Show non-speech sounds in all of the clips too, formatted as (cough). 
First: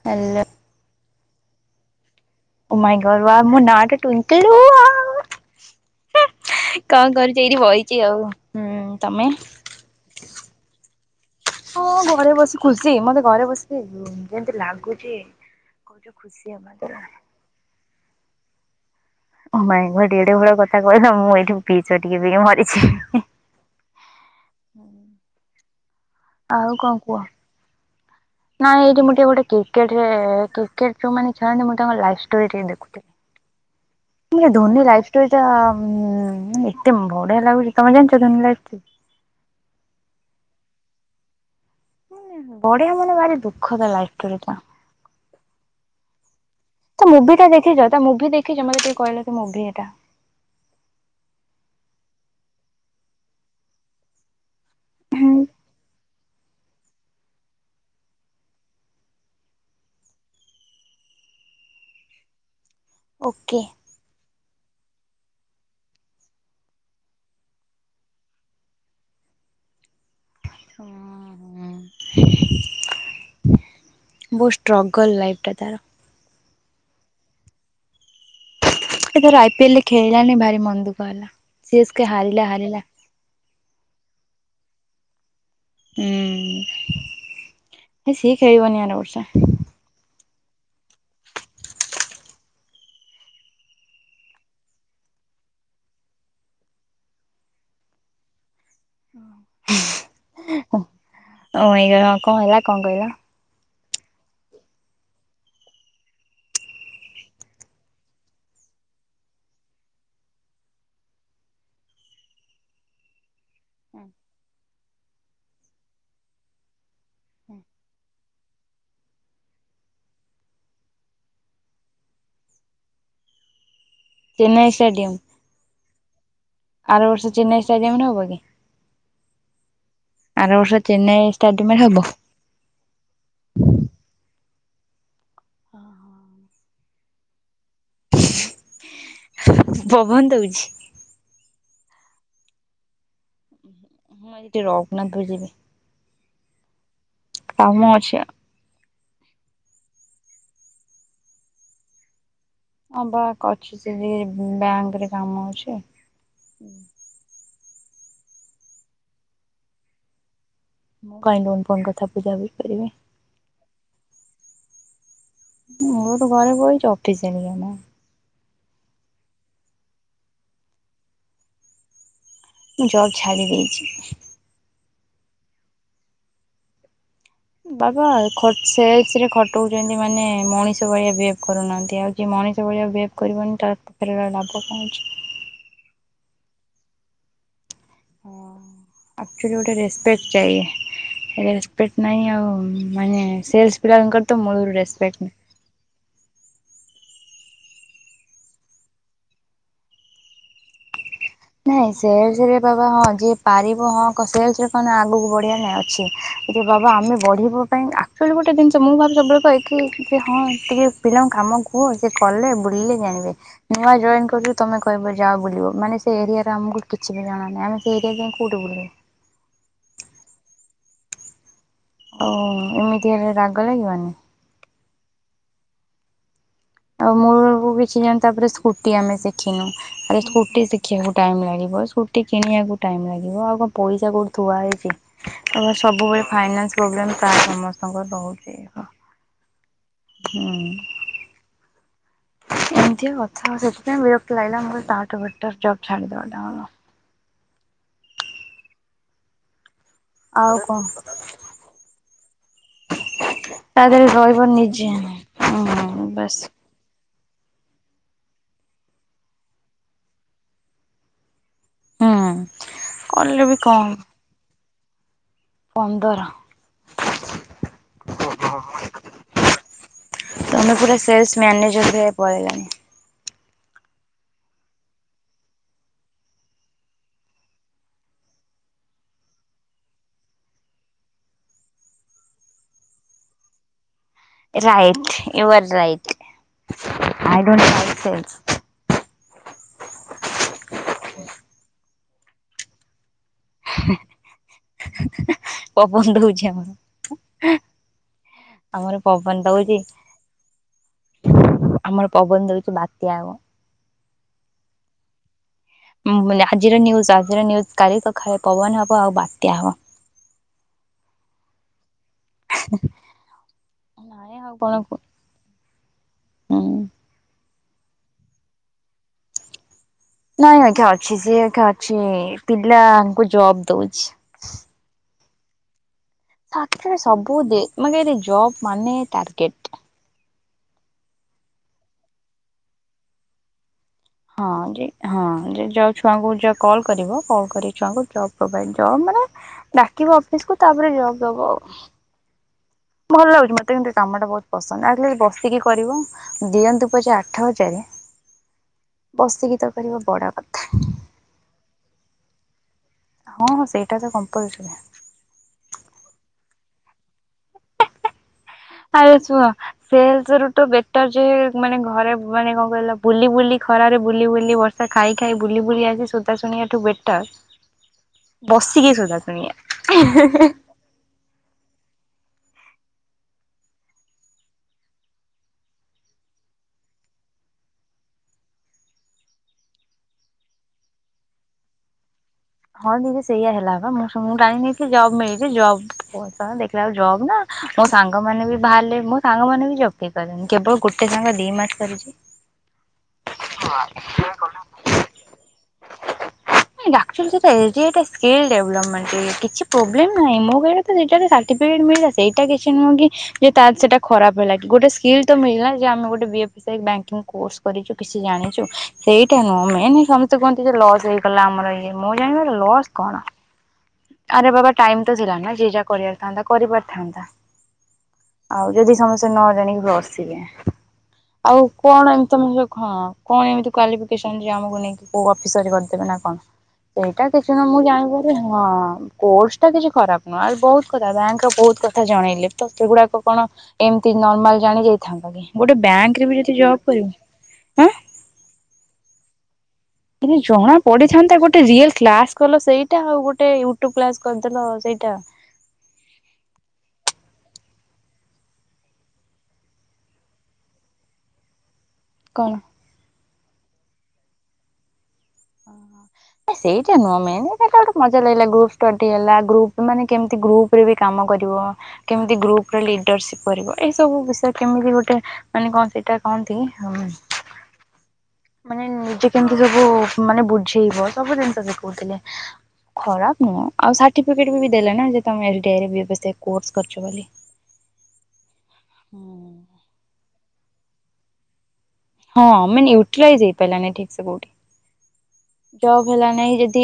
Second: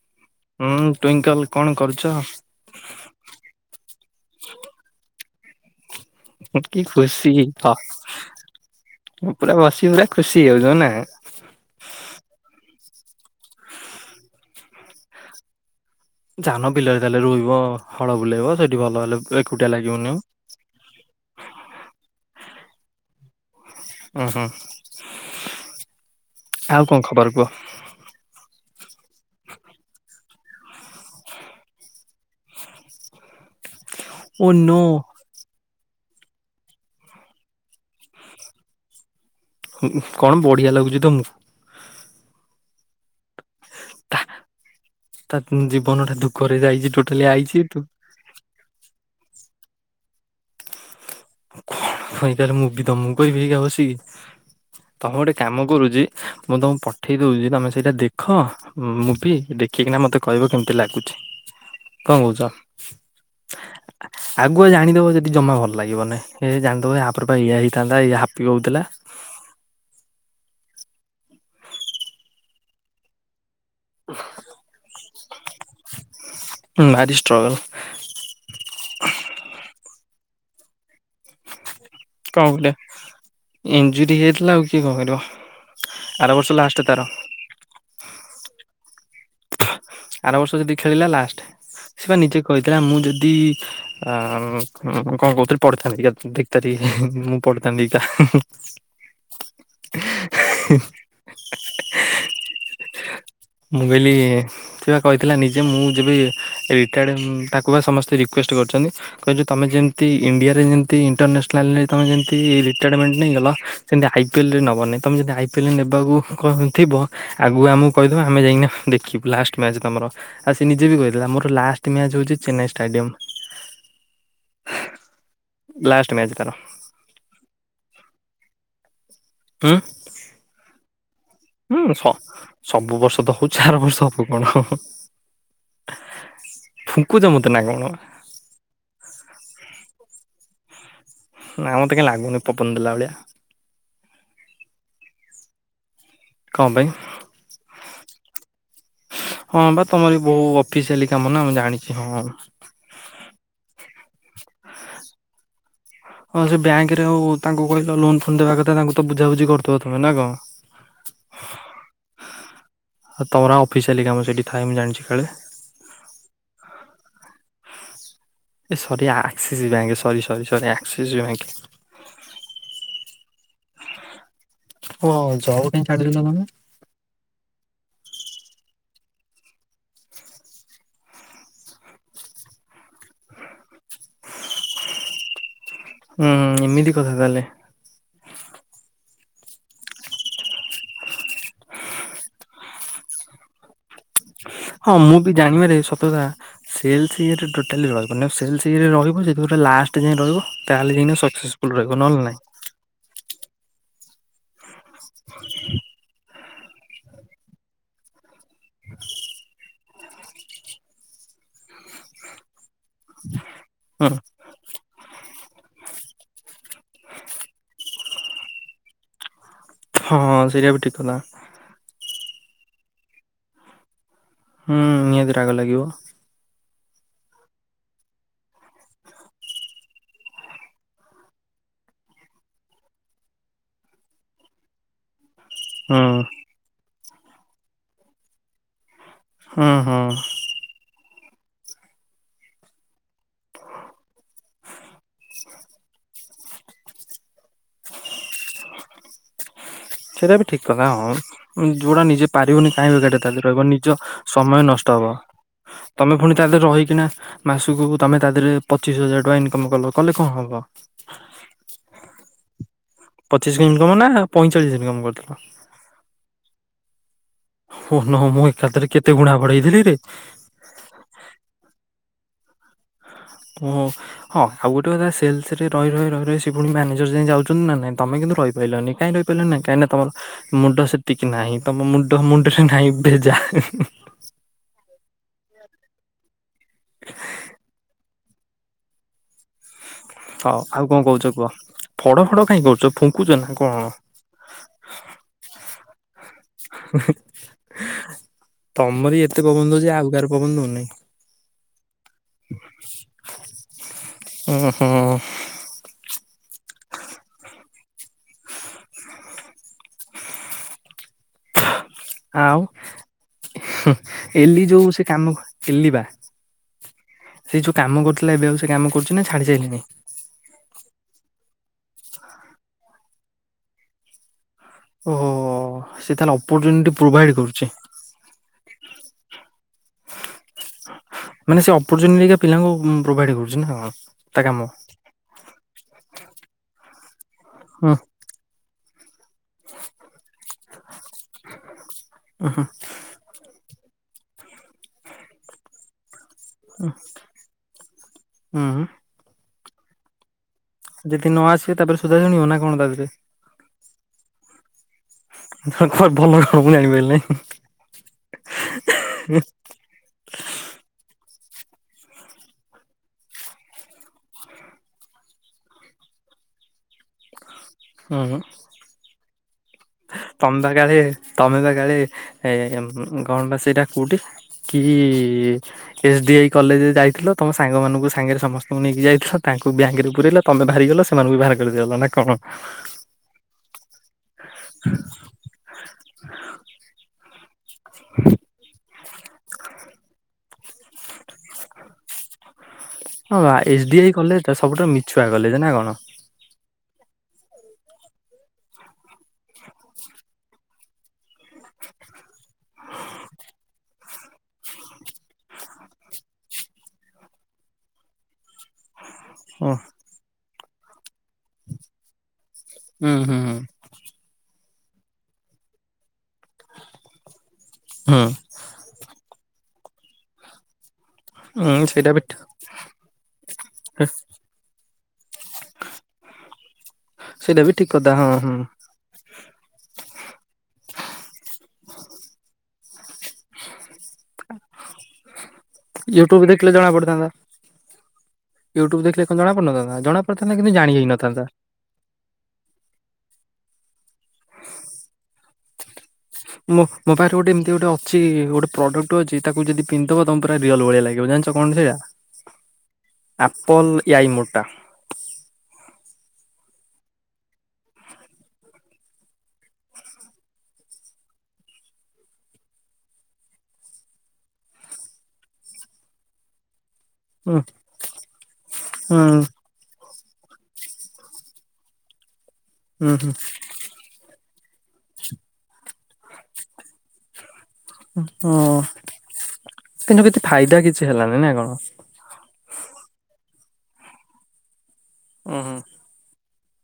(inaudible) ହୁଁ, ଟ୍ୱିଙ୍କଲ୍ କ'ଣ କରୁଚ? (inaudible) କି କ'ଣ ଖୁସି କରୁଚି, ଏଇଠି ହଁ ବଇଚି ଆଉ। ହୁଁ, ତମେ (inaudible) ଖୁସି ହେଇଯାଉ ନା। ହଁ, ଘରେ ବସି ଖୁସି ଘରେ ବସି ଯେ ଲାଗୁଚି। କହୁଚ ଖୁସି ହବା ଯାଉନ ଦ୍ୱାରା। ବିଲରେ ତା'ହେଲେ ରୁଇବ। ହଳ ବୁଲେଇବ ସେଇଠି ଭଲ ହେଲେ ଓ ଏକୁଟିଆ ମାଇଁ ଲାଗିବନି ଆଉ। ଏଡ଼େ ବଡ଼ କଥା କହିଲ, ମୁଁ ଏଇଠି ଟିକେ ପିଇକି (inaudible) ଆଉ ଙ୍କ କୁହ? ନାଇଁ, ଏଇଠି ମୁଁ ଟିକେ ଗୋଟେ କିର୍କେଟ୍ କିର୍କେଟ୍ ଯଉ ମାନେ ଖେଳନ୍ତି, ମୁଁ ତାଙ୍କ ଷ୍ଟୋରି ଟିକେ ଦେଖୁଥିଲି। Oh no Dhoni life story ଟା, ଏତେ ବଢ଼ିଆ ଲାଗୁଚି। ତମେ ଜାଣିଚ ଧୋନି ଲାଇପ୍ ଷ୍ଟୋରି? କ'ଣ ବଢ଼ିଆ ଲାଗୁଚି ତ ବଢ଼ିଆ ମାନେ ଭାରି ତା'ମୁଭି ଟା ଦେଖିଚ? ତା ଜୀବନ ଟା ଦୁଃଖରେ ଯାଇଛି ଟୋଟାଲି ଆଇଛି ତୁ ତା ମୁଭି (inaudible) କଁ କହଲେ ମୁଁ ବି ତ ମୁଁ କରିବିଇକା ବସିକି ତମେ ଗୋଟେ କାମ କରୁଛି। ମୁଁ ତମକୁ ପଠେଇ ଦଉଛି ତମେ ସେଇଟା ଦେଖ। ହୁଁ ମୁଁ ବି ଦେଖିକିନା ମତେ କହିବ କେମତି ଲାଗୁଛି କଣ କହୁଛ? ଓକେ। ଆଗୁଆ ଜାଣିଦବ ଯଦି ଜମା ଭଲ ଲାଗିବନ ଜାଣି ୟପ ଇା ହେଇଥାନ୍ତା ଇଏ ହାପି ହଉଥିଲା। ବହୁଷ୍ଟଷ୍ଟ। ଲ ଲାଇଫଟା ତର। ଭାରି ଷ୍ଟ୍ରଗଲ ଥର ଆଇ ପିଏଲରେ ଖେଳିଲାଣି ଭାରି ମନ୍ଦ ଦୁଃଖ ହେଲା୍। ସେିଷ କେ ହା କଣ କହିଲ ଇଞ୍ଜୁରରି ହେଇଥିଲା ଆଉ କିଏ କଣ କରିବ ଆର ବର୍ଷ ଲାଷ୍ଟ ତାର। ଏ ସି ଖେଳିବନି ଆର ବର୍ଷା ଆର ବର୍ଷ ଯଦି ଖେଳିଲା ଲାଷ୍ଟ ସେ ବା ନିଜେ କହିଥିଲା ମୁଁ ଯଦି ଆ କଣ କହୁଉଥିଥିଲ ପଢିଥାନ୍ତି ଦେଖାର ମୁଁ ପଢିଥାନ୍ତିା ଏଇ କଣ ହେଲା କଣ କହିଲ? ମୁଁ କହିଲି ଥିବା କହିଥିଲା ନିଜେ ମୁଁ ଯେବେ ରିଟାୟାର୍ଡ଼ ତାକୁ ବା ସମସ୍ତେ ରିକ୍ୱେଷ୍ଟ କରୁଛନ୍ତି। କହଛ ତମେ ଯେମିତି ଇଣ୍ଆରେ ଯେମତି ଇଣ୍ଟାସନାଲ ଲରେ ତମିତି ରିଟାୟାରମେଣ୍ଟ ନେଇ ଗଲ। ସେମିତି ଆଇ ପିଏଲ ରେ ନବନାଇଁ ତମେ ଯଦି ଆଇ ପିଏଲ ନେବାକୁ ଥିବ ଆଗୁ ଆମକୁ କହି ତେ ଆମେ ଯାଇକ ଦେଖିବୁ ଲଷ୍ଟ ମଚ ତମର ଆଉ ସେ ନିଜେ ବି କହିଥିଲା ଆମର ଲାଷ୍ଟ ମ୍ୟାଚ ହଉଛି Chennai stadium Chennai stadium. Last match ତାର ଆର ବର୍ଷ ଚେନ୍ନାଇ ଷ୍ଟାଡିୟମ ରେ ହବ କି? ଉଁ? ଆରର୍ଷ ଚେ ହୁଁ ସବୁ ବର୍ଷ ତ ହଉ ଚାର ବର୍ଷ ହବ କଣ ହ ହଁ ହଁ। ଫୁଙ୍କୁ ଜ ମୋତେନାେଣା। ପବନ ହଉଛି। ନା ମୋତେ କହିଁ ଲାଗୁନି ପପନ ଦେଲା ଭଳିଆ। ହଁ ଏଠି ରଗୁନାଥ ବ ଯିବି। କଣ ପାଇଁ? କାମ ଅଛି। ହଁ ବା ତମର ବି ବହୁ ଅଫିସିଆଲି କାମ ନା ମୁଁ ଜାଣିଛି ହଁ। ହଁ ବା ଅଛି ସେ ବ୍ୟାଙ୍କରେ କାମ ଅଛି। ହଁ ସେ ବ୍ୟାଙ୍କ ରେ ଆଉ ତାଙ୍କୁ କହିଲ ଲୋନ ଫୋନ୍ ଦେବା କଥା ତାଙ୍କୁ ତ ବୁଝାାବୁଝି କରିଦବ ତମେ ନା କଣ? ମୁଁ କହ ଫୋନ କଥା ବୁଝାଝି କରିବି। ହଁ ତମରାଫିସ ହେଲିକାମର ସେଇଠି ଥାଏ ମୁଁ ଜଣିଛି କଳେ ମୁଁ ତ ଘରେ ବଛି ଅଫିସିଲିଆଲି କାମ ଏ ସରି ଆକ୍ସିସ୍ ବ୍ୟା ସରି ସରି ସରି ଆକ୍ସିସ୍ ବି ବ୍ୟାଙ୍କ। ମୁଁ ଜର ଛାଡ଼ି ଦେଇଛି। ହଉଉ ଯଉ କ ପାଇଁ ପାଇଁ ଛାଡିଦଥିଲ ତମେ। ବାବା ସେଲସରେ ଖଟଛନ୍ତି ମାନେ ମଣିଷ ଭଳିଆ ବିହେ କରୁନାହାନ୍ତି ଆଉ ଯ ମଣିଷ ଭଳିଆ ବିହେଭ୍ କରିବନି ତ ପାଖରେ ଲାଭ ପାଉଛି। ହୁଁ ଏମିତି କଥା ତାହେଲେ। ଆଚୁ ଗୋଟେ ରେସପେକ୍ଟ ଯା ରେସ୍ପେକ୍ଟ ନାଇଁ ଆଉ ସେଲ୍ସ ପିଲାଙ୍କର ତ ମୂଳରୁ ହଁ ରେସପେକ୍ଟ ମୁଁ ନାହିଁ। ବି ଜାଣିବାରେ ସତକଥା। ସେଲ୍ସ ଇଏରେ ଟୋଟାଲି ରହିବନି ଆଉ ସେଲ୍ସ ଇଏରେ ରହିବ ଯଦି ପୁରା ଲାଷ୍ଟ ଯାଏ ରହିବ ତାହେଲେ ଯାଇ ନାଇଁ ସେଲ୍ସରେ ବାବା ହଁ ଯିଏ ପାରିବ ହଁ ସେଲ୍ସ ରେ ମାନେ ଆଗକୁ ବଢଆ ନାଇଁ ଅଛି। ଇରେ ବାବା ଆମେ ବଢ଼ିବା ପାଇଁ ଆକ୍ଚୁଆଲି ଗୋଟେ ଜିନିଷ ମୁଁ ଭାବେ ସବୁବେଳେ କହେ କି ହଁ ଟିକେ ପିଲାଙ୍କୁ କାମ କୁହ ସେ କଲେ ବୁଲିଲେ ଜାଣିବେ ନୂଆ ହୁଁ ଜଏନ କରୁଚି ତମେ କହିବ ଯା ବୁଲିବ ମାନେ ସେ ଏରିଆରେ ଆମକୁ କିଛି ବି ଜଣାନାହିଁ ଆମେ ସେ ଏରିଆ ରେ ଯାଇଁ କୋଉଠି ବୁଲିବୁ। ହଁ-ହଁ ସେଇଟା ବି ଠିକ୍ କଥା। ଓ ଏମିତି ହେଲେ ରାଗ ଲାଗିବନି। ହୁଁ ନିହାତି ରାଗ ଲାଗିବ। ଆଉ ମୂକୁ କିଛି ଜାଣ ତାପରେ ସ୍କୁଟି ଆମେ ଶିଖିନୁ। ଆରେ ସ୍କୁଟି ଶିଖିବାକୁ ଟାଇମ୍ ଲାଗିବ ସ୍କୁଟି କିଣିବାକୁ ଟାଇମ୍ ଲାଗିବ ଆଉ କଣ ପଇସା କୋଉଠି ଥୁଆ ହେଇଛି। ହୁଁ ସବୁବେଳେ ଫାଇନାନ୍ସ ପ୍ରୋବ୍ଲେ ପ୍ରାୟ ସମସ୍ତଙ୍କର ରହୁଛି। ହୁଁ ହୁଁ। ହୁଁ। ଏମିତି କଥା ସେଥିପାଇଁ ବିରକ୍ତି ଲାଗିଲା ମୋର ତାଠୁ ବେଟର ଜବ୍ ଛାଡିଦବା ଟା ସେଇଟା ବି ଆଉ ଠିକ୍ କଣ କଥା ହଁ। ଯୋଉଟା ନିଜେ ପାରିବନି କାହିଁ ବେକାରଟେ ତାଥିରେ ରହିବ ତା ନିଜ ଦେହରେ ରହିବ ସମୟ ନିଜେ ନଷ୍ଟ ହବ। ହୁଁ ତମେ ପୁଣି ବାସ୍ ତାଥିରେ ରହିକିନା ମାସକୁ ତମେ ତା ଦେହରେ ପଚିଶ ହଜାର ଟଙ୍କା ଇନକମ କଲ କଲେ କଣ ହବ। ହୁଁ କଲେ ବି ପଚିଶ କଣ ଇନକମ୍ ନା ପଇଁଚାଳିଶ ଇନକମ୍ କରିଥିଲ। ପନ୍ଦର। ଓନୋ ମୁଁ ଏକାଥରେ କେତେ ଗୁଣା ବଢେଇଥିଲି ରେ। ତମେ ପୁରା ସେଲସ ମ୍ୟାନିଜର ଭଳିଆ ପଳେଇଲଣି। ଓହୋ। ହଁ ଆଉ ଗୋଟେ କଥା ସେଲସରେ ରହି ରହି ରହି ରହ ସେ ପୁଣି ମ୍ୟାନେଜର ଯାଏ ଯାଉଛନ୍ତି ନା ନାଇଁ। ତମେ କିନ୍ତୁ ରହିପାଇଲନି କାଇଁ ରହି ନାଁ କାହିଁକି ନା ତମର ମୁଣ୍ଡ ସେତିକି ନାହିଁ ତମ ମୁଣ୍ଡ ମୁଣ୍ଡରେ ନାହିଁ ଭେଜା। Right you are right I don't like sales. ହୋଉ ଆଉ କଣ କହୁଛ କୁହ ଫଡ ଫଡ କାଇଁ କରୁଛ ଫୁଙ୍କୁଛ ନା। କଣ ପବନ ଦଉଚି ଆମର। ଆମର ତମରି ଏତେ ପବନ ଦଉଛି ଦଉଚି ଆଉ କାହାର ପବନ୍ ଦଉନି। ଆମର ପବନ ଦଉଚି ବାତ୍ୟା ହବ। ଓହୋ। ମାନେ ଆଜିର ନ୍ୟୁଜ୍ ଆଜିର ନ୍ୟୁଜ୍ କାଲି ସଖାଳେ ପବନ ହବ ଆଉ ବାତ୍ୟା ହବ। ଆଉ। ନାଇଁ ଆଉ ଏଲି କଣ କୁ ଯୋଉ ସେ କାମ ଏଲି ବା। ହୁଁ। ସେଇ ଯୋଉ କାମ କରୁଥିଲା ଏବେ ଆଉ ସେ କାମ କରୁଛି ନା ଛାଡି ସାଇଲାଣି? ନାଇଁ ଆଜ୍ଞା ଅଛି ସେ ଅକା ଅଛି ପିଲାଙ୍କୁ ଜବ୍ ଦଉଛି। ଓହୋ ସେ ତାନ ରେ ସବୁ ଦେ ମେ ଜବ୍ ମାନେ ଟାର୍ଗେଟ। ମାନେ ସେ ଅପରଚୁନିଟି ପିଲାଙ୍କୁ ପ୍ରୋଭାଇଡ କରୁଛି ନା କଣ। ତା ହଁ କାମ ଯେ ହଁ ଯେ ଯ ଛୁଆଙ୍କୁ କଲ୍ କରିବ। କଲ୍ କରି ହୁଁ ଛୁଆଙ୍କୁ ଜବ୍ ପ୍ରୋଭାଇଡ୍ ଜବ୍ ମାନେ ଡାକିବ ଅଫିସକୁୁ ତାପରେ ଜବ୍ ଦବ ଆଉ। ଓହୋ। ଭଲ ଲାଗୁଛି ମତେ କିନ୍ତୁ କାମଟା ବହୁତ ପସନ୍ଦ ଆଟ ଲିଷ୍ଟ ବସିକି କରିବ। ଦିଅନ୍ତୁ ପଛେ ଆଠ ହଜାର ହୁଁ ବସିକି ତ କରିବ ବଡ କଥା। ଯଦି ନ ଆସିବ ତାପରେ ସୁଧା ଶୁଣିବ ନା କଣ ତାପରେ। ହଁ-ହଁ ସେଇଟା ତ କମ୍ପଲ୍ସରୀ। ଭଲ କଣ ମୁଁ ଜଣିପାଇଲି ନାଇଁ। ଆରୁ ଶୁଅ। ସେଲସ ରୁ ତ ବେଟର ଯେ ମାନେ ଘରେ ମାନେ କଣ କହିଲ ବୁଲି ବୁଲି ଖରାରେ ବୁଲି ବ ଖାଇ ଖାଇ ବୁଲି ବୁଲି ଆସି ସୋଦା ଶୁଣିବାଠୁ ବେଟର ହୁଁ। ବସିକି ସୋଦ ଶୁଣିବା। ତମେ ବା କାଳେ ତମେ ବା କାଳେ ଏ କଣ ବା ସେଟା କୁଠି କି ଏସ୍ ଡି ଆଇ କଲେଜରେ ଯାଇଥିଲ। ତମ ସାଙ୍ଗ ମାନଙ୍କୁ ସାଙ୍ଗରେ ସମସ୍ତଙ୍କୁ ନେଇକି ଯାଇଥିଲ। ତାଙ୍କୁ ବ୍ୟାଙ୍କରେ ପୁରେଇଲ। ତମେ ବାହାରିଗଲ ସେମାନଙ୍କୁ ବି ବାହାର କରିଦେଇଗଲ ନା କଣ? ହଁ ଦିଦି ସେଇଆ ହେଲା ବା ମୁଁ ଟାଣିକି ନେଇଥିଲି ଜବ୍ ମିଳିଛି ଜବ ଦେଖିଲା ଜବ୍ ନା ମୋ ସାଙ୍ଗ ମାନେ ବି ବାହାରିଲେ ମୋ ସାଙ୍ଗ ମାନେ ବି ଜବ୍ କେହି କଲେନି କେବଳ ଗୋଟେ ସାଙ୍ଗ ଦି ମାସ କରିଛି। ହଁ ବା ଏସ୍ ଡି ଆଇ କଲେଜ୍ ଟା ସବୁଠାରୁ ମିଛୁଆ କଲେଜ୍ ନା କଣ? ନାଇଁ ଆକଚୁଆଲି ସେଇଟା ଏ ସ୍ ଡି ଏ ଟା ସ୍କିଲ୍ ଡେଭଲପମେଣ୍ଟ କିଛି ପ୍ରବ୍ଲେମ ନାହିଁ। ମୋ କହିବା କଥା ସେଇଟା ସାର୍ଟିଫିକେଟ ମିଳିଲା ସେଇଟା କିଛି ନୁହଁ କି ତା ସେଟା ଖରାପ ହେଲା କି ଗୋଟେ ସ୍କିଲ୍ ତ ମିଳିଲା ଯେ ଆମେ B F S I banking course କରିଛୁ କିଛି ଜାଣିଛୁ। ସେଇଟା ନୁହଁ ଓ ମେନ ସମସ୍ତେ କୁହନ୍ତି ଯେ ଲସ୍ ହେଇଗଲା ଆମର ଇଏ ମୁଁ ଜାଣିବାରେ ଲସ୍ ହୁଁ କଣ? ହୁଁ ହୁଁ। ଆରେ ବାବା ଟାଇମ ତ ଥିଲା ନା ଯିଏ ଯାହା କରିବାରଥାନ୍ତା କରିପାରିଥାନ୍ତା। ହୁଁ ଆଉ ଯଦି ସମସ୍ତେ ନ ଜାଣିକି ବସିବେ ଆଉ ହୁଁ ସେଇଟା କଣ ବି ଏମିତି ତମ ହଁ କଣ ଏମତି କ୍ୟୁାଲିପିକେଶନ ଆମକୁ ନେଇକି କୋଉ ଅଫିସରି କରିଦେବେ ନା କଣ ସେଇଟା କିଛି ନା ବି ମୁଁ ଠିକ କଥା ଜାଣିପାରି ହୁଁ। ହଁ। କୋର୍ସ ଟା କିଛି ଖରାପ ନୁହଁ ଆ ବହୁତୁ କଥା ବ୍ୟାଙ୍କ ର ବହୁତ କଥା ଜଣେଇଲେ ତ ସେଗୁଡାକ କଣ ଏମିତି ନର୍ମାଲ ଜାଣି ଯାଇଥାନ୍ତା କି ଗୋଟେ ବ୍ୟାଙ୍କରେ ବି ୟୁଟ୍ୟୁବ ଯଦି ଦେଖିଲେ ଜବ କରିବ ଏଁ। ୟୁ୍ଟୁବୁ ଦେଖିଲେ କଣ ଜଣା ପଢ଼ୁନଥାନ୍ତା‌। କିଛି ଜଣା ପଢିଥାନ୍ତା ଗୋଟେ ରିଏଲ କ୍ଲାସ କଲ ସେଇ ସେଇଟା ଆଉ ଗୋଟେ ୟୁଟ୍ୟୁବ କ୍ଲାସ କରିଦେଲ ସେଇଟା। ମୋ ମୋପାଖରେ ଗୋଟେ ଅଛି ଗୋଟେ ପ୍ରଡକ୍ଟ ଅଛି ତାକୁ ଯଦି ପିନ୍ଧି ଦେବ ତମ ପୁରା ରିଅଲ ଭଳିଆ ଲାଗିବ। ଜାଣି ତ କଣ ସେଇଟା କଣ? ଆପଲ ଏୟଈ ମୋଟା। ଓହ ସେଇଟା ନୁହଁ ମେନ୍ ହେଲା ମଜା ଲାଗିଲା ଗ୍ରୁପ ଷ୍ଟଡି ହେଲା ଗ୍ରୁପ ମାନେ କେମିତି ଗ୍ରୁପ ଉପରେ ବି କାମ କରିବ କେମିତି ଗ୍ରୁପ୍ର ଲିଡ଼ରସିପ୍ କରିବ ଏସବୁ ବିଷୟରେ କେମିତି ଗୋଟେ ମାନେ କଣ ସେଇଟା କହନ୍ତି ହସି ହୁଁ। ମାନେ ହୁଁ। ନିଜେ କେମିତି ସବୁ ମାନେ ବୁଝେଇବ ସବୁ ଜିନିଷ ଶିଖଉଥିଲେ। ହୁଁ ହୁଁ ଖରାପ ନୁହଁ ଆଉ ସାଟିଫିକେଟ ବି ଦେଲେ ନା ଯେ ତମେ ମେରିଟି ଆଇ ରେ କୋର୍ସ୍ କରିଛ ବୋଲି। ହଁ କିନ୍ତୁ କିଛି ଫାଇଦା କିଛି ହେଲାନି ନା କଣ? ହଁ ମାନେ ୟୁଟିଲାଇଜ୍ ହେଇ ପାଇଲାନି ଠିକ ସେ କୋଉଠି। ଉଁ ହୁଁ ଯବ୍ ହେଲା ନାଇଁ ଯଦି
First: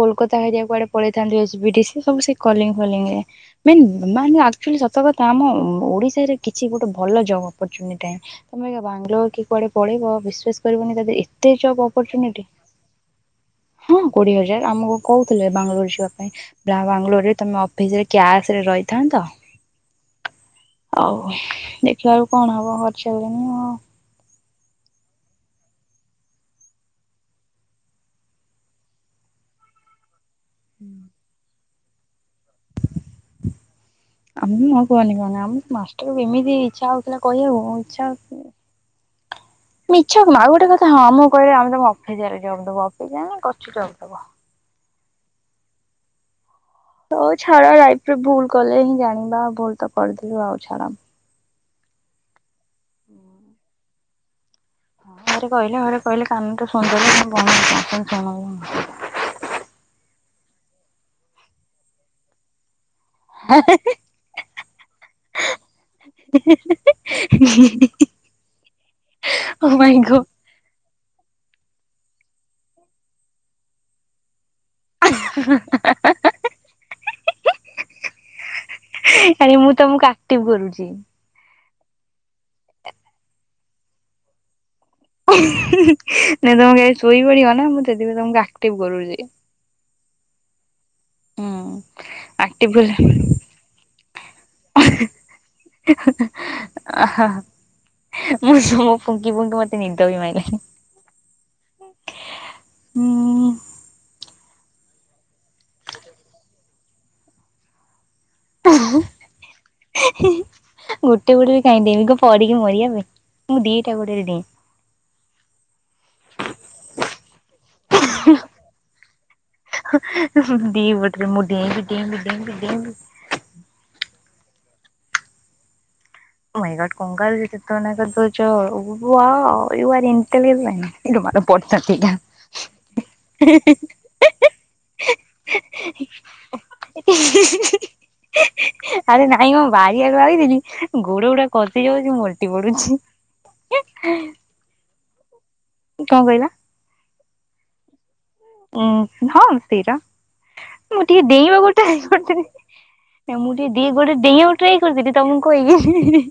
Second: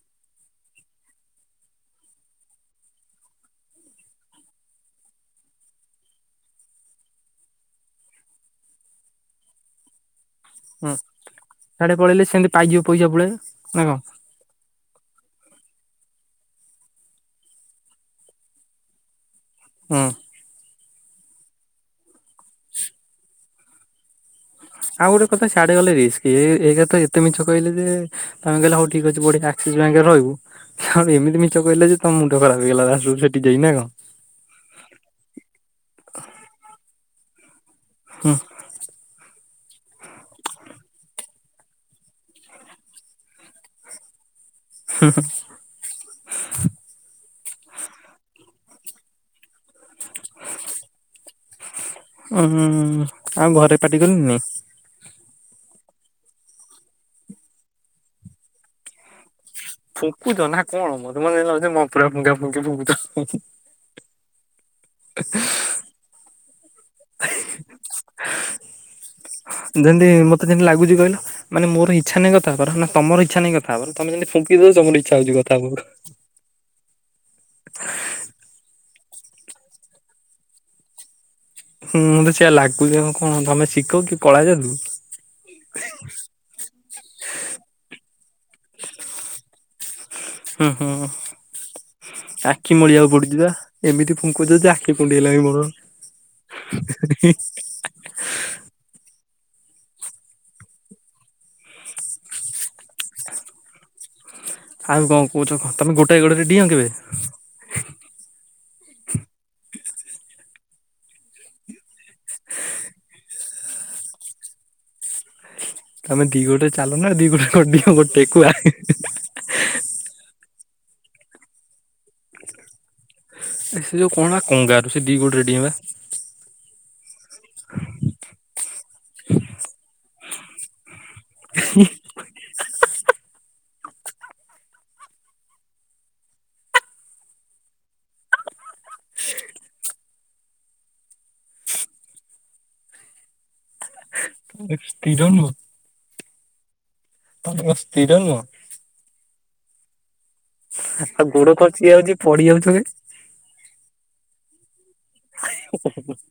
କୋଲକାତା ହେରିକା କୁଆଡେ ପଳେଇଥାନ୍ତି ଏଶ୍ ପି ଡି ସି ସବୁ ସେଇ କଲିଙ୍ଗି ଫଲିଙ୍ଗି ରେ ନାଇ ମାନେ ଆକ୍ଚୁଆଲି ସତକଥା ଆମ ଓଡ଼ିଶାରେ କିଛି ଗୋଟେ ଭଲ ଜବ୍ ଅପର୍ଚ୍ୟୁନିଟି ତମେ ବାଙ୍ଗଲୋ କି କୁଆଡେ ପଢିବ ବିଶ୍ୱାସ କରିବନି ହୁଁ ତା ଦେହରେ ଏତେ ଜବ୍ ହାଡେ ପଳେଇଲେ ଅପରଚୁନିଟି ସେମିତି ପାଇଯିବ ପଇସା ପଳେଇ ନା କଣ? ହଁ କୋଡିଏ ହଜାର ଆମକୁ କହୁଥିଲେ ବାଙ୍ଗାଲୋର ଯିବା ପାଇଁ। ବ୍ରା ବାଙ୍ଗଲୋର ରେ ତମେ ଅଫିସିରେ କ୍ୟାସ ରେ ରହିଥାନ୍ତ। ହୁଁ। ଆଉ ଦେଖିବାକୁ କଣ ହବ ଘରେ ଛାଡ଼ିଲେଣି ଆଉ। ଆଉ ଗୋଟେ କଥା ସିଆଡେ ଗଲେ ରିସ୍କ ଏ ଏକ ରେ ଏତେ ମିଛ କହିଲେ ଯେ ତମେ କହିଲେ ହଉ ଠିକ ଅଛି ବଢିଆ ଆକ୍ସିସ୍ ବଙ୍କରେ ରହିବୁ ଏମିତି ମିଛ କହିଲେ ଯେ ତମ ମୁଣ୍ଡ ଖରାପ ହେଇଗଲା ଲାଷ୍ଟ କୁ ସେଠି ଯାଇ ନା କଣ? ଆମ କୁହନି କୁହନି ଆମ ମାଷ୍ଟର ଏମିତି ଇଚ୍ଛା ହଉଥିଲା କହିବାକୁ ଛ ମିଛକ ନୁହଁ ଆଉ ଗୋଟେ କଥା ହଁ ମୁଁ କହିଲେ ଆମେ ତମକୁ ଅଫିସିଆଲି ଜବ୍ ଦବୁ, ଅଫିସିଆଲି ନା କଚୁ ଜବ୍ ଦବ। ହୁଁ ହୁଁ। ହଉ ଛାଡ ଲାଇଫରେ ଭୁଲ କଲେ ହିଁ ଜାଣିବା, ଭୁଲ ତ କରିଦେଲୁ ଆଉ ଛାଡ। ଉଁ ହୁଁ ହୁଁ ହୁଁ ହୁଁ। ଆଉ ଘରେ ପାଟି କଲେନେଇ? ଘରେ କହିଲେ ଘରେ କହିଲେ କାନଟା ସୁନ୍ଦର (inaudible) ଶୁଣୁନୁ। ଫୁଙ୍କୁଛ ନା କଣ ମତେ ମତେ ଯେମତି ଲାଗୁଛି ମନ୍ତୁରା ଫୁଙ୍କା ଫୁଙ୍କି ଫୁଙ୍କୁଛ। (inaudible) ଓ ମାଇଁ ଯେନ୍ତି ଗଡ୍ ମତ ମତେ ଯେମତି ଲାଗୁଛି କହିଲ ମାନେ ମୋର ଇଚ୍ଛା ନାହିଁ କଥା ହବାର, ନା ତମର ଇଚ୍ଛା ନାହିଁ କଥା ହବାର। ତମେ ଯେମତି ଫୁଙ୍କୁ କିନ୍ତୁ ତମର ଇଚ୍ଛା ହଉଛି କଥା ହେବାକୁ। ଆରେ ମୁଁ ତମକୁ ଆକ୍ଟିଭ କରୁଛି। ହୁଁଁ ମୁଁ ତ ସେଇଆ ଲାଗୁଛି, କଣ ତମେ ଶିଖ କି କଳା ଯାଦୁ? ନାଇଁ ତମେ କାଏ ଶୋଇ ପଡିବ ନା, ମୁଁ ସେଥିପାଇଁ ତମକୁ ଆକ୍ଟିଭ କରଉଛି। ହୁଁ ହୁଁ ହୁଁ। ଆକ୍ଟିଭ ଆଖି କଲେ ମଳିିବାକୁ ପଡୁଚି ବା। ଏମିତି ଫୁଙ୍କୁଚ ଯେ ଆଖି କୁଣ୍ଡେଇ ହେଲାଇଁ ମୋର। ଅ ହ। ମୁଁ ନୁହଁ ମୁଁ ଫୁଙ୍କି ଫୁଙ୍କି ମତେ ନିଦ ବି ମାଇଲାଇ। ହୁଁ। ଆଉ କଣ କହୁଛ, ତମେ ଗୋଟାଇ ଗୋଡ଼ରେ ଡିଅଁ କେବେ? ଓହୋ ଗୋଟେ ଗୋଡରେ କାହିଁ ଡେଇଁମି, କଣ ପଡିକି ମରିିବା ପାଇଁ, ମୁଁ ଦିଟା ଗୋଡରେ ଡିଏଁ। ତମେ ଦି ଗୋଡରେ ଚାଲ ନା, ଦି ଗୋଡରେ କଣ ଡିଅଁ କଣ ଠେକୁଆ? ଦି ପଟରେ ମୁଁ ଡିଏଁ। ଡେଇଁବି, ଡେଇଁବି, ଡେଇଁବି, ଡେଇଁବି ଏ ସେ ଯୋଉ କଣ ବା କଙ୍ଗାରୁ, ସେ ଦି ଗୋଡ଼ରେ ଡିଏଁ ବା। My god, କଙ୍କାଲ (unintelligible) ଶୋଇଚ wow you are intelligent. ଇଲୋ ମାଆଲୋ ପଚା କେଇଟା, ହି ହି ହି, ହି ହି (inaudible) ଆରେ ନାଇଁ ମୁଁ ବାରିଆରକୁ ଆଇଥିଲି ଗୋଡ ଗୁଡା ଖସି ଯାଉଛି ମୁଁ ଓଲଟି ପଡୁଛି। ସ୍ଥିର ନୁହଁ? କଣ କହିଲ? ତମେ କଣ ସ୍ଥିର ନୁହଁ? ଉଁ ହଁ, ମୁଁ ସ୍ଥିର। ମୁଁ ଆଉ ଟିକେ ଗୋଡ ଡେଇଁବା କଣ ଗୋଟେ ଚିଆ ହଉଛି ଗୋଟେ ପଡି ଯାଉଛ ବେ। ମୁଁ ଟିକେ ଡିଏଁ ଗୋଡେ ଡିଏଁ ଗୋଟେ ସେଇଥିପାଇଁ କହୁଥିଲି ତମକୁ କହିବି,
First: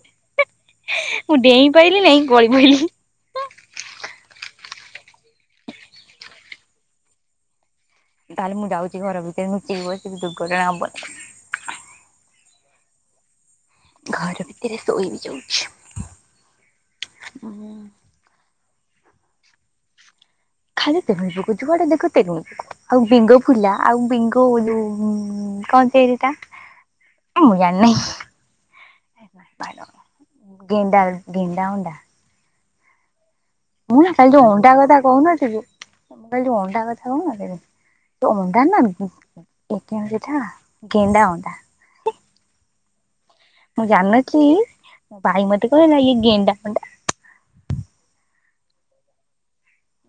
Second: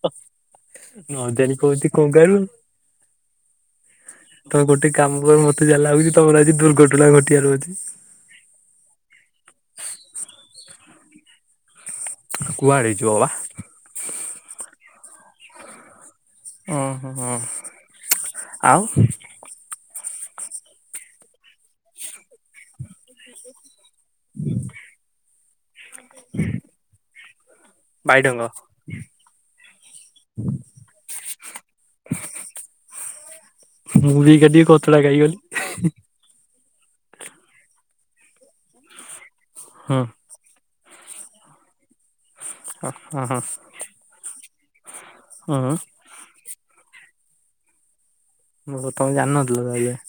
ନ ମୁଁ ଜାଣି ଡେଇଁ କହୁଛି ପାଇଲିନେଇଁ କଙ୍ଗାରୁ। ଗଳି ପଇଲି। ତମେ ଗୋଟେ କାମ କର, ମତେ ଯାହା ଲାଗୁଛି ତମର ଆଜି ଦୁର୍ଘଟଣା ଘଟିଆର ଅଛି। ତାହେଲେ ମୁଁ ଯାଉଛି ଘର ଭିତରେ ମୁଁ ନୁଚିକି ବସିବି ଦୁର୍ଘଟଣା ହବନି। କୁଆଡେ ଯିବ ବା? ଘର ଭିତରେ ଶୋଇବି ଯାଉଛି। ଉଁ ହୁଁ ଉଁ ହୁଁ। ଆଉ ଖାଲି ତେଲୁଣି ପୋକ ଯୁଆଡ଼େ ଦେଖ ତେଲୁଣି ପୋକ। ଆଉ ବେଙ୍ଗ ଫୁଲା ଆଉ ବେଙ୍ଗ ଯୋଉ କଣ ସେଇଟା ମୁଁ ଜାଣି ନାହିଁ। ବାଇଡଙ୍ଗ। ଗେଣ୍ଡା ଗେଣ୍ଡା ଅଣ୍ଡା? (inaudible) ମୁଁ ନା କାଲି ବି ଏକା ଯୋଉ ଟିକେ ଅଣ୍ଡା କଚଡା କଥା ଖାଇଗଲି। କହୁନଥିଲି ମୁଁ କାଲି ଯୋଉ ଅଣ୍ଡା କଥା କହୁନଥିଲି, ତ ଅଣ୍ଡା ନା ହୁଁ ଏକଥା ଗେଣ୍ଡା ଅଣ୍ଡା। ହୁଁ ହୁଁ। ମୁଁ ଜାଣିନଥିଲି, ମୋ ବାଇ ମତେ କହିଲା ଇଏ ଗେଣ୍ଡା ଅଣ୍ଡା। ଓହୋ। ତମେ ଜାଣିନଥିଲ ତାହେଲେ?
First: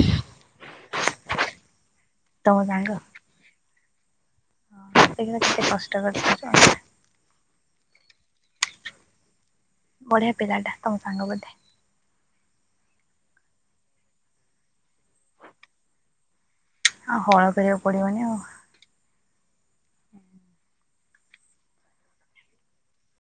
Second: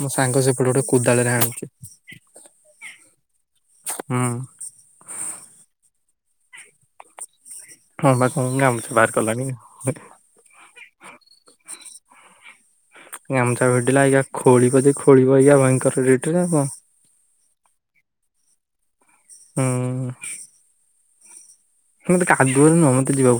ମୋ ସାଙ୍ଗ ସେପଟେ ଗୋଟେ କୋଦାଳ ରେ ହାଣୁଛି। ତମ ସାଙ୍ଗ? ହୁଁ। ଦେଖିଲ କେତେ କଷ୍ଟ କରିଥା ହଁ ବା କଣ ଗାମୁଛା ବାହାର କଲାଣି। ବଢ଼ିଆ ପିଲାଟା ତମ ସାଙ୍ଗ ବୋଧେ? ଗାମୁଛା ଭିଡିଲା ଅଇକା ଖୋଳିବଜେ ଖୋଳିବ ଅଇକା ଭୟଙ୍କର ରେଟରେ ଆଉ କଣ। ଆଉ ହଳ କରିବାକୁ ପଡିବନି ଆଉ। ହୁଁ। ମତେ କାଦୁଅରେ ନୁହ ମତେ ଯିବାକୁ